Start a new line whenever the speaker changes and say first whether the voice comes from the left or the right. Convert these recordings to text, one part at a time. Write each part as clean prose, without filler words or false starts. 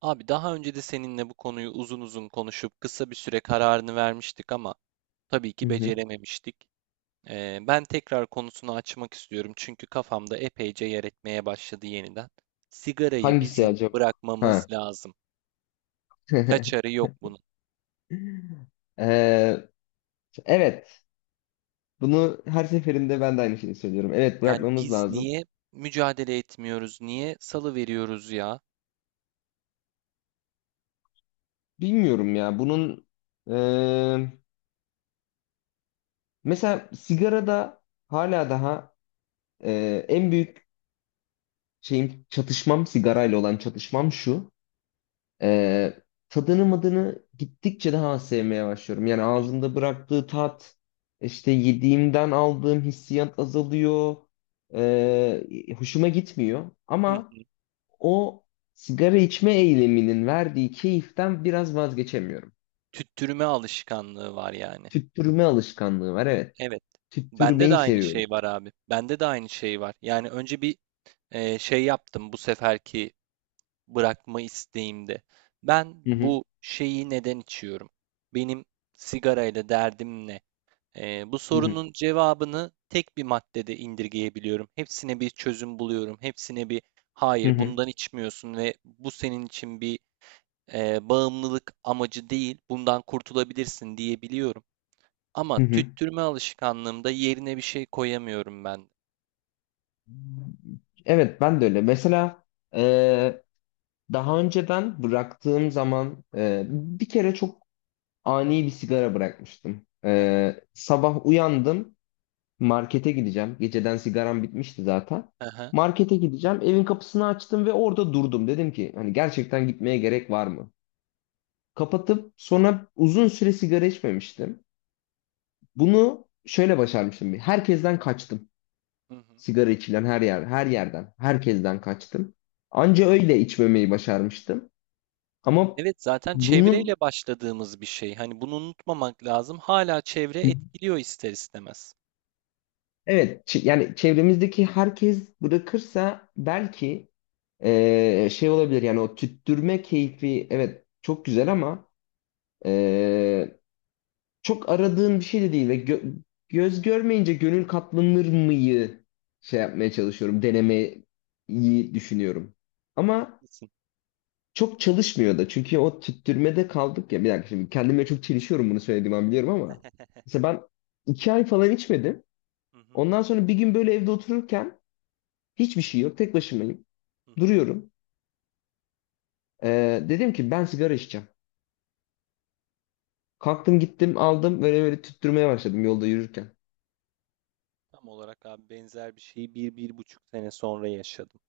right: Abi daha önce de seninle bu konuyu uzun uzun konuşup kısa bir süre kararını vermiştik ama tabii
left: Hı
right: ki
left: hı.
right: becerememiştik. Ben tekrar konusunu açmak istiyorum çünkü kafamda epeyce yer etmeye başladı yeniden. Sigarayı
left: Hangisi
right: bizim
left: acaba?
right: bırakmamız
left: Ha.
right: lazım. Kaçarı yok bunun.
left: Ee, evet, bunu her seferinde ben de aynı şeyi söylüyorum. Evet,
right: Yani
left: bırakmamız
right: biz
left: lazım.
right: niye mücadele etmiyoruz, niye salı veriyoruz ya?
left: Bilmiyorum ya, bunun e, mesela sigarada hala daha en büyük şeyim çatışmam sigarayla olan çatışmam şu. Ee, Tadını madını gittikçe daha sevmeye başlıyorum.
right: Hı
left: Yani
right: hı,
left: ağzımda bıraktığı tat, işte yediğimden aldığım hissiyat azalıyor. Ee, Hoşuma gitmiyor.
right: hı
left: Ama
right: hı.
left: o sigara içme eyleminin verdiği keyiften biraz vazgeçemiyorum.
right: Tüttürme alışkanlığı var yani.
left: Tüttürme alışkanlığı var, evet.
right: Evet. Bende de
left: Tüttürmeyi
right: aynı
left: seviyorum.
right: şey var abi. Bende de aynı şey var. Yani önce bir, şey yaptım bu seferki bırakma isteğimde. Ben
left: Hı hı,
right: bu şeyi neden içiyorum? Benim sigarayla derdim ne? Bu
left: hı hı,
right: sorunun cevabını tek bir maddede indirgeyebiliyorum. Hepsine bir çözüm buluyorum. Hepsine bir
left: hı
right: hayır,
left: hı,
right: bundan içmiyorsun ve bu senin için bir bağımlılık amacı değil. Bundan kurtulabilirsin diyebiliyorum. Ama
left: hı hı.
right: tüttürme alışkanlığımda yerine bir şey koyamıyorum ben.
left: Evet, ben de öyle. Mesela e, daha önceden bıraktığım zaman bir kere çok ani bir sigara bırakmıştım.
right: Hı hı,
left: Sabah uyandım. Markete gideceğim. Geceden sigaram bitmişti zaten.
right: hı hı,
left: Markete gideceğim. Evin kapısını açtım ve orada durdum. Dedim ki hani gerçekten gitmeye gerek var mı? Kapatıp sonra uzun süre sigara içmemiştim. Bunu şöyle başarmıştım. Bir. Herkesten kaçtım.
right: hı hı.
left: Sigara içilen her yer, her yerden, herkesten kaçtım. Anca öyle içmemeyi başarmıştım. Ama
right: Evet, zaten
left: bunun.
right: çevreyle başladığımız bir şey. Hani bunu unutmamak lazım. Hala çevre etkiliyor ister istemez.
left: Evet, yani çevremizdeki herkes bırakırsa belki şey olabilir yani o tüttürme keyfi evet çok güzel ama eee, çok aradığın bir şey de değil ve göz görmeyince gönül katlanır mıyı şey yapmaya çalışıyorum denemeyi düşünüyorum. Ama
right: Haklısın.
left: çok çalışmıyor da çünkü o tüttürmede kaldık ya bir dakika şimdi kendime çok çelişiyorum bunu söylediğim an biliyorum ama mesela ben iki ay falan içmedim.
right: Hı hı,
left: Ondan sonra bir gün böyle evde otururken hiçbir şey yok. Tek başımayım.
right: hı hı.
left: Duruyorum. Dedim ki ben sigara içeceğim. Kalktım gittim aldım böyle böyle tüttürmeye başladım yolda yürürken.
right: Tam olarak abi benzer bir şeyi bir, bir buçuk sene sonra yaşadım.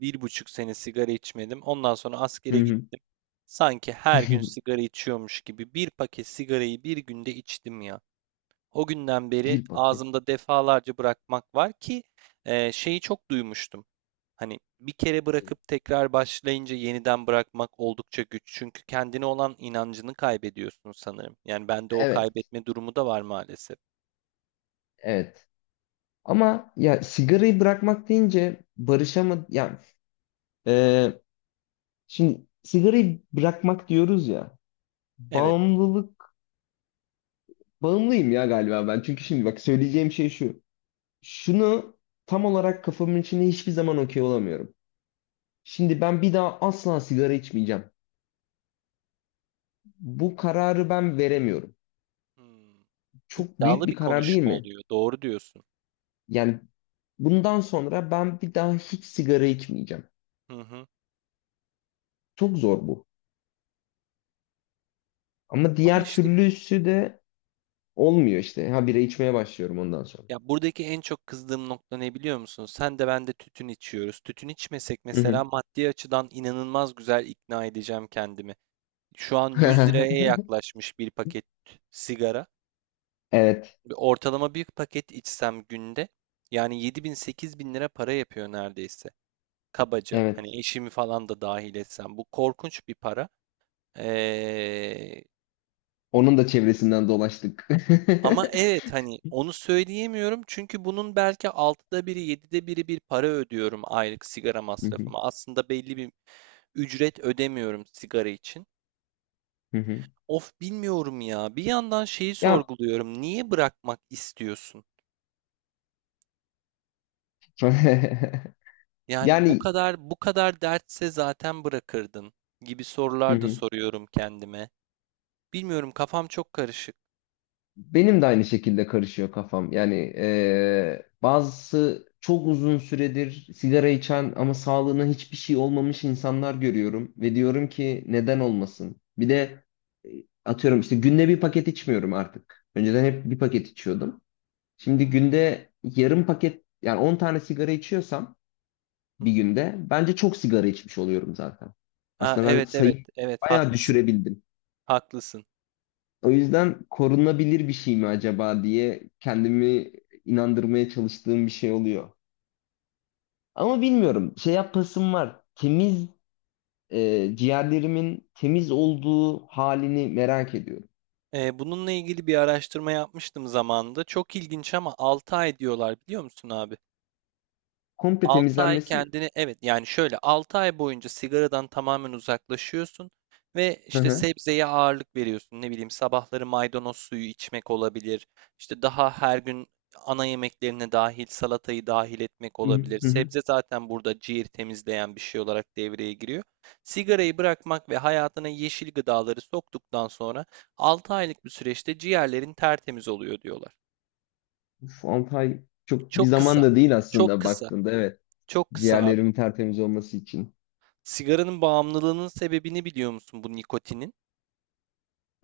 right: Bir buçuk sene sigara içmedim. Ondan sonra
left: Hı
right: askere
left: hı.
right: gittim. Sanki her gün sigara içiyormuş gibi bir paket sigarayı bir günde içtim ya. O günden beri
left: Bir paket.
right: ağzımda defalarca bırakmak var ki şeyi çok duymuştum. Hani bir kere bırakıp tekrar başlayınca yeniden bırakmak oldukça güç. Çünkü kendine olan inancını kaybediyorsun sanırım. Yani bende o
left: Evet.
right: kaybetme durumu da var maalesef.
left: Evet. Ama ya sigarayı bırakmak deyince barışamadım. Yani, e, şimdi sigarayı bırakmak diyoruz ya.
right: Evet.
left: Bağımlılık. Bağımlıyım ya galiba ben. Çünkü şimdi bak söyleyeceğim şey şu. Şunu tam olarak kafamın içine hiçbir zaman okey olamıyorum. Şimdi ben bir daha asla sigara içmeyeceğim. Bu kararı ben veremiyorum.
right: Hmm.
left: Çok büyük
right: İddialı bir
left: bir karar değil
right: konuşma
left: mi?
right: oluyor. Doğru diyorsun.
left: Yani bundan sonra ben bir daha hiç sigara içmeyeceğim.
right: Hı hı.
left: Çok zor bu. Ama
right: Ama
left: diğer
right: işte
left: türlüsü de olmuyor işte. Ha bira içmeye başlıyorum ondan sonra.
right: ya, buradaki en çok kızdığım nokta ne biliyor musun? Sen de ben de tütün içiyoruz. Tütün içmesek
left: Hı
right: mesela
left: hı.
right: maddi açıdan inanılmaz güzel ikna edeceğim kendimi. Şu an 100 liraya yaklaşmış bir paket sigara.
left: Evet,
right: Ortalama bir paket içsem günde, yani 7000 bin lira para yapıyor neredeyse. Kabaca.
left: evet.
right: Hani eşimi falan da dahil etsem. Bu korkunç bir para. Ee,
left: Onun da çevresinden dolaştık.
right: ama evet, hani onu söyleyemiyorum çünkü bunun belki altıda biri, 7'de biri bir para ödüyorum aylık sigara
left: Hı hı,
right: masrafıma. Aslında belli bir ücret ödemiyorum sigara için.
left: hı hı.
right: Of, bilmiyorum ya. Bir yandan şeyi
left: Ya
right: sorguluyorum. Niye bırakmak istiyorsun? Yani bu
left: yani
right: kadar bu kadar dertse zaten bırakırdın gibi
left: hı
right: sorular da
left: hı.
right: soruyorum kendime. Bilmiyorum, kafam çok karışık.
left: Benim de aynı şekilde karışıyor kafam. Yani bazısı çok uzun süredir sigara içen ama sağlığına hiçbir şey olmamış insanlar görüyorum ve diyorum ki neden olmasın? Bir de e, atıyorum işte günde bir paket içmiyorum artık. Önceden hep bir paket içiyordum. Şimdi günde yarım paket yani 10 tane sigara içiyorsam
right: Hı
left: bir
right: hı.
left: günde bence çok sigara içmiş oluyorum zaten.
right: Ha,
left: Aslında ben
right: evet, evet,
left: sayıyı
right: evet,
left: bayağı
right: haklısın
left: düşürebildim.
right: haklısın.
left: O yüzden korunabilir bir şey mi acaba diye kendimi inandırmaya çalıştığım bir şey oluyor. Ama bilmiyorum. Şey yapasım var. Temiz ciğerlerimin temiz olduğu halini merak ediyorum.
right: Bununla ilgili bir araştırma yapmıştım zamanında. Çok ilginç ama 6 ay diyorlar, biliyor musun abi?
left: Komple
right: 6 ay
left: temizlenmesi mi?
right: kendini, evet, yani şöyle, 6 ay boyunca sigaradan tamamen uzaklaşıyorsun ve
left: Hı
right: işte
left: hı.
right: sebzeye ağırlık veriyorsun. Ne bileyim, sabahları maydanoz suyu içmek olabilir. İşte daha her gün ana yemeklerine dahil salatayı dahil etmek
left: Hı hı.
right: olabilir.
left: Hı hı.
right: Sebze zaten burada ciğer temizleyen bir şey olarak devreye giriyor. Sigarayı bırakmak ve hayatına yeşil gıdaları soktuktan sonra 6 aylık bir süreçte ciğerlerin tertemiz oluyor diyorlar.
left: Uf, 6 ay çok bir
right: Çok kısa.
left: zaman da değil
right: Çok
left: aslında
right: kısa.
left: baktığında. Evet.
right: Çok kısa.
left: Ciğerlerimin tertemiz olması için.
right: Sigaranın bağımlılığının sebebini biliyor musun, bu nikotinin?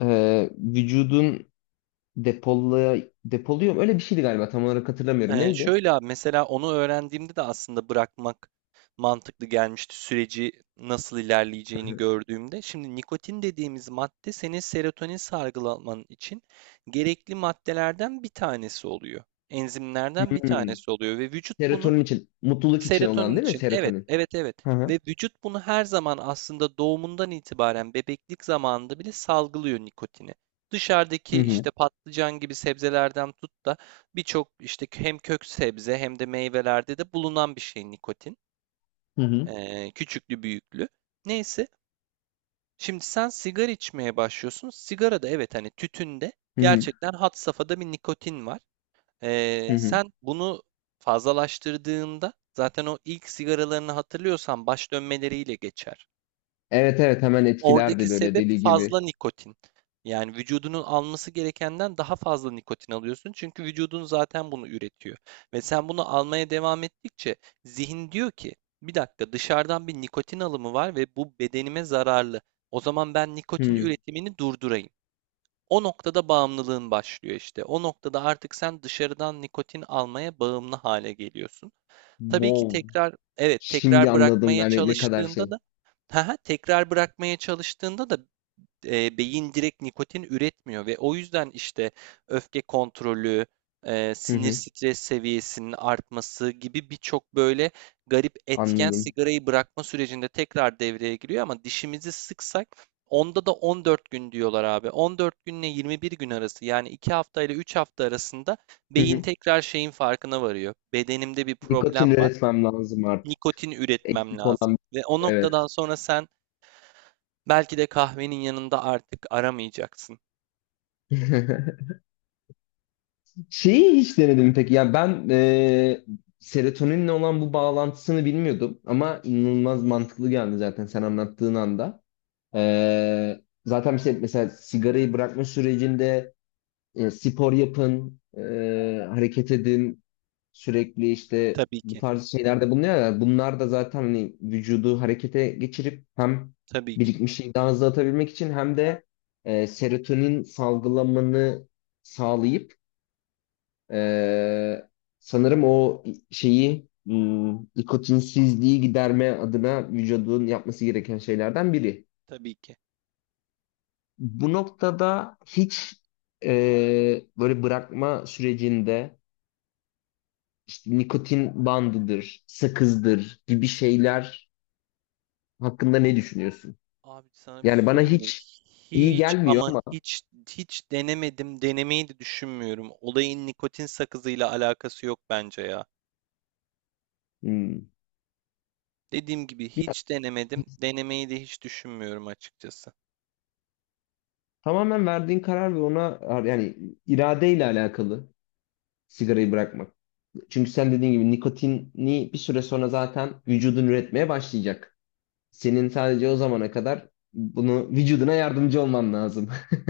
left: Vücudun depoluyor. Öyle bir şeydi galiba. Tam olarak hatırlamıyorum.
right: Ee,
left: Neydi?
right: şöyle abi, mesela onu öğrendiğimde de aslında bırakmak mantıklı gelmişti, süreci nasıl ilerleyeceğini gördüğümde. Şimdi nikotin dediğimiz madde senin serotonin salgılaman için gerekli maddelerden bir tanesi oluyor. Enzimlerden bir
left: Hı.
right: tanesi oluyor ve vücut bunu.
left: Serotonin için, mutluluk için
right: Serotonin
left: olan değil mi
right: için. Evet,
left: serotonin?
right: evet, evet.
left: Hı hı.
right: Ve vücut bunu her zaman, aslında doğumundan itibaren bebeklik zamanında bile salgılıyor nikotini.
left: Hı
right: Dışarıdaki
left: hı.
right: işte patlıcan gibi sebzelerden tut da birçok işte hem kök sebze hem de meyvelerde de bulunan bir şey nikotin.
left: Hı hı.
right: Küçüklü büyüklü. Neyse. Şimdi sen sigara içmeye başlıyorsun. Sigarada, evet, hani tütünde
left: Hı hı.
right: gerçekten had safhada bir nikotin var.
left: Hı
right: Ee,
left: hı.
right: sen bunu fazlalaştırdığında zaten o ilk sigaralarını hatırlıyorsan baş dönmeleriyle geçer.
left: Evet evet hemen
right: Oradaki
left: etkilerdi böyle
right: sebep
left: deli gibi.
right: fazla nikotin. Yani vücudunun alması gerekenden daha fazla nikotin alıyorsun. Çünkü vücudun zaten bunu üretiyor. Ve sen bunu almaya devam ettikçe zihin diyor ki bir dakika, dışarıdan bir nikotin alımı var ve bu bedenime zararlı. O zaman ben nikotin
left: Hı.
right: üretimini durdurayım. O noktada bağımlılığın başlıyor işte. O noktada artık sen dışarıdan nikotin almaya bağımlı hale geliyorsun. Tabii ki
left: Wow.
right: tekrar, evet,
left: Şimdi
right: tekrar
left: anladım
right: bırakmaya
left: yani ne kadar
right: çalıştığında
left: şey.
right: da tekrar bırakmaya çalıştığında da beyin direkt nikotin üretmiyor ve o yüzden işte öfke kontrolü, e,
left: Hı
right: sinir
left: hı.
right: stres seviyesinin artması gibi birçok böyle garip etken
left: Anladım.
right: sigarayı bırakma sürecinde tekrar devreye giriyor ama dişimizi sıksak onda da 14 gün diyorlar abi. 14 günle 21 gün arası, yani 2 hafta ile 3 hafta arasında
left: Hı
right: beyin
left: hı.
right: tekrar şeyin farkına varıyor. Bedenimde bir
left: Nikotin
right: problem var.
left: üretmem lazım artık.
right: Nikotin üretmem
left: Eksik
right: lazım.
left: olan
right: Ve o
left: evet.
right: noktadan sonra sen belki de kahvenin yanında artık aramayacaksın.
left: Şeyi hiç denedim peki. Ya ben serotoninle olan bu bağlantısını bilmiyordum ama inanılmaz mantıklı geldi zaten sen anlattığın anda. Zaten işte mesela sigarayı bırakma sürecinde spor yapın, hareket edin, sürekli işte
right: Tabii
left: bu
right: ki.
left: tarz şeylerde bulunuyorlar. Bunlar da zaten hani vücudu harekete geçirip hem
right: Tabii ki.
left: birikmişliği daha hızlı atabilmek için hem de serotonin salgılamanı sağlayıp e, sanırım o şeyi nikotinsizliği giderme adına vücudun yapması gereken şeylerden biri.
right: Tabii ki.
left: Bu noktada hiç böyle bırakma sürecinde işte nikotin bandıdır, sakızdır gibi şeyler hakkında ne düşünüyorsun?
right: Abi, sana bir şey
left: Yani bana
right: söyleyeyim mi?
left: hiç iyi
right: Hiç
left: gelmiyor
right: ama
left: ama
right: hiç, hiç denemedim. Denemeyi de düşünmüyorum. Olayın nikotin sakızıyla alakası yok bence ya.
left: hmm,
right: Dediğim gibi
left: bir-
right: hiç denemedim. Denemeyi de hiç düşünmüyorum açıkçası.
left: tamamen verdiğin karar ve ona yani iradeyle alakalı sigarayı bırakmak. Çünkü sen dediğin gibi nikotini bir süre sonra zaten vücudun üretmeye başlayacak. Senin sadece o
right: Hı?
left: zamana kadar bunu vücuduna yardımcı olman lazım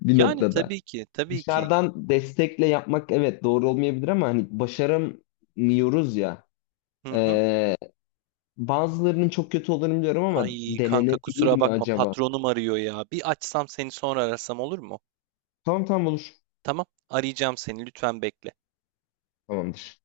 left: bir
right: Yani
left: noktada.
right: tabii ki. Tabii ki.
left: Dışarıdan destekle yapmak evet doğru olmayabilir ama hani başaramıyoruz ya.
right: Hı hı.
left: Ee, Bazılarının çok kötü olduğunu biliyorum
right: Ay
left: ama
right: kanka,
left: denenebilir
right: kusura
left: mi
right: bakma,
left: acaba?
right: patronum arıyor ya. Bir açsam seni, sonra arasam, olur mu?
left: Tamam tamam olur.
right: Tamam. Arayacağım seni. Lütfen bekle.
left: Tamamdır.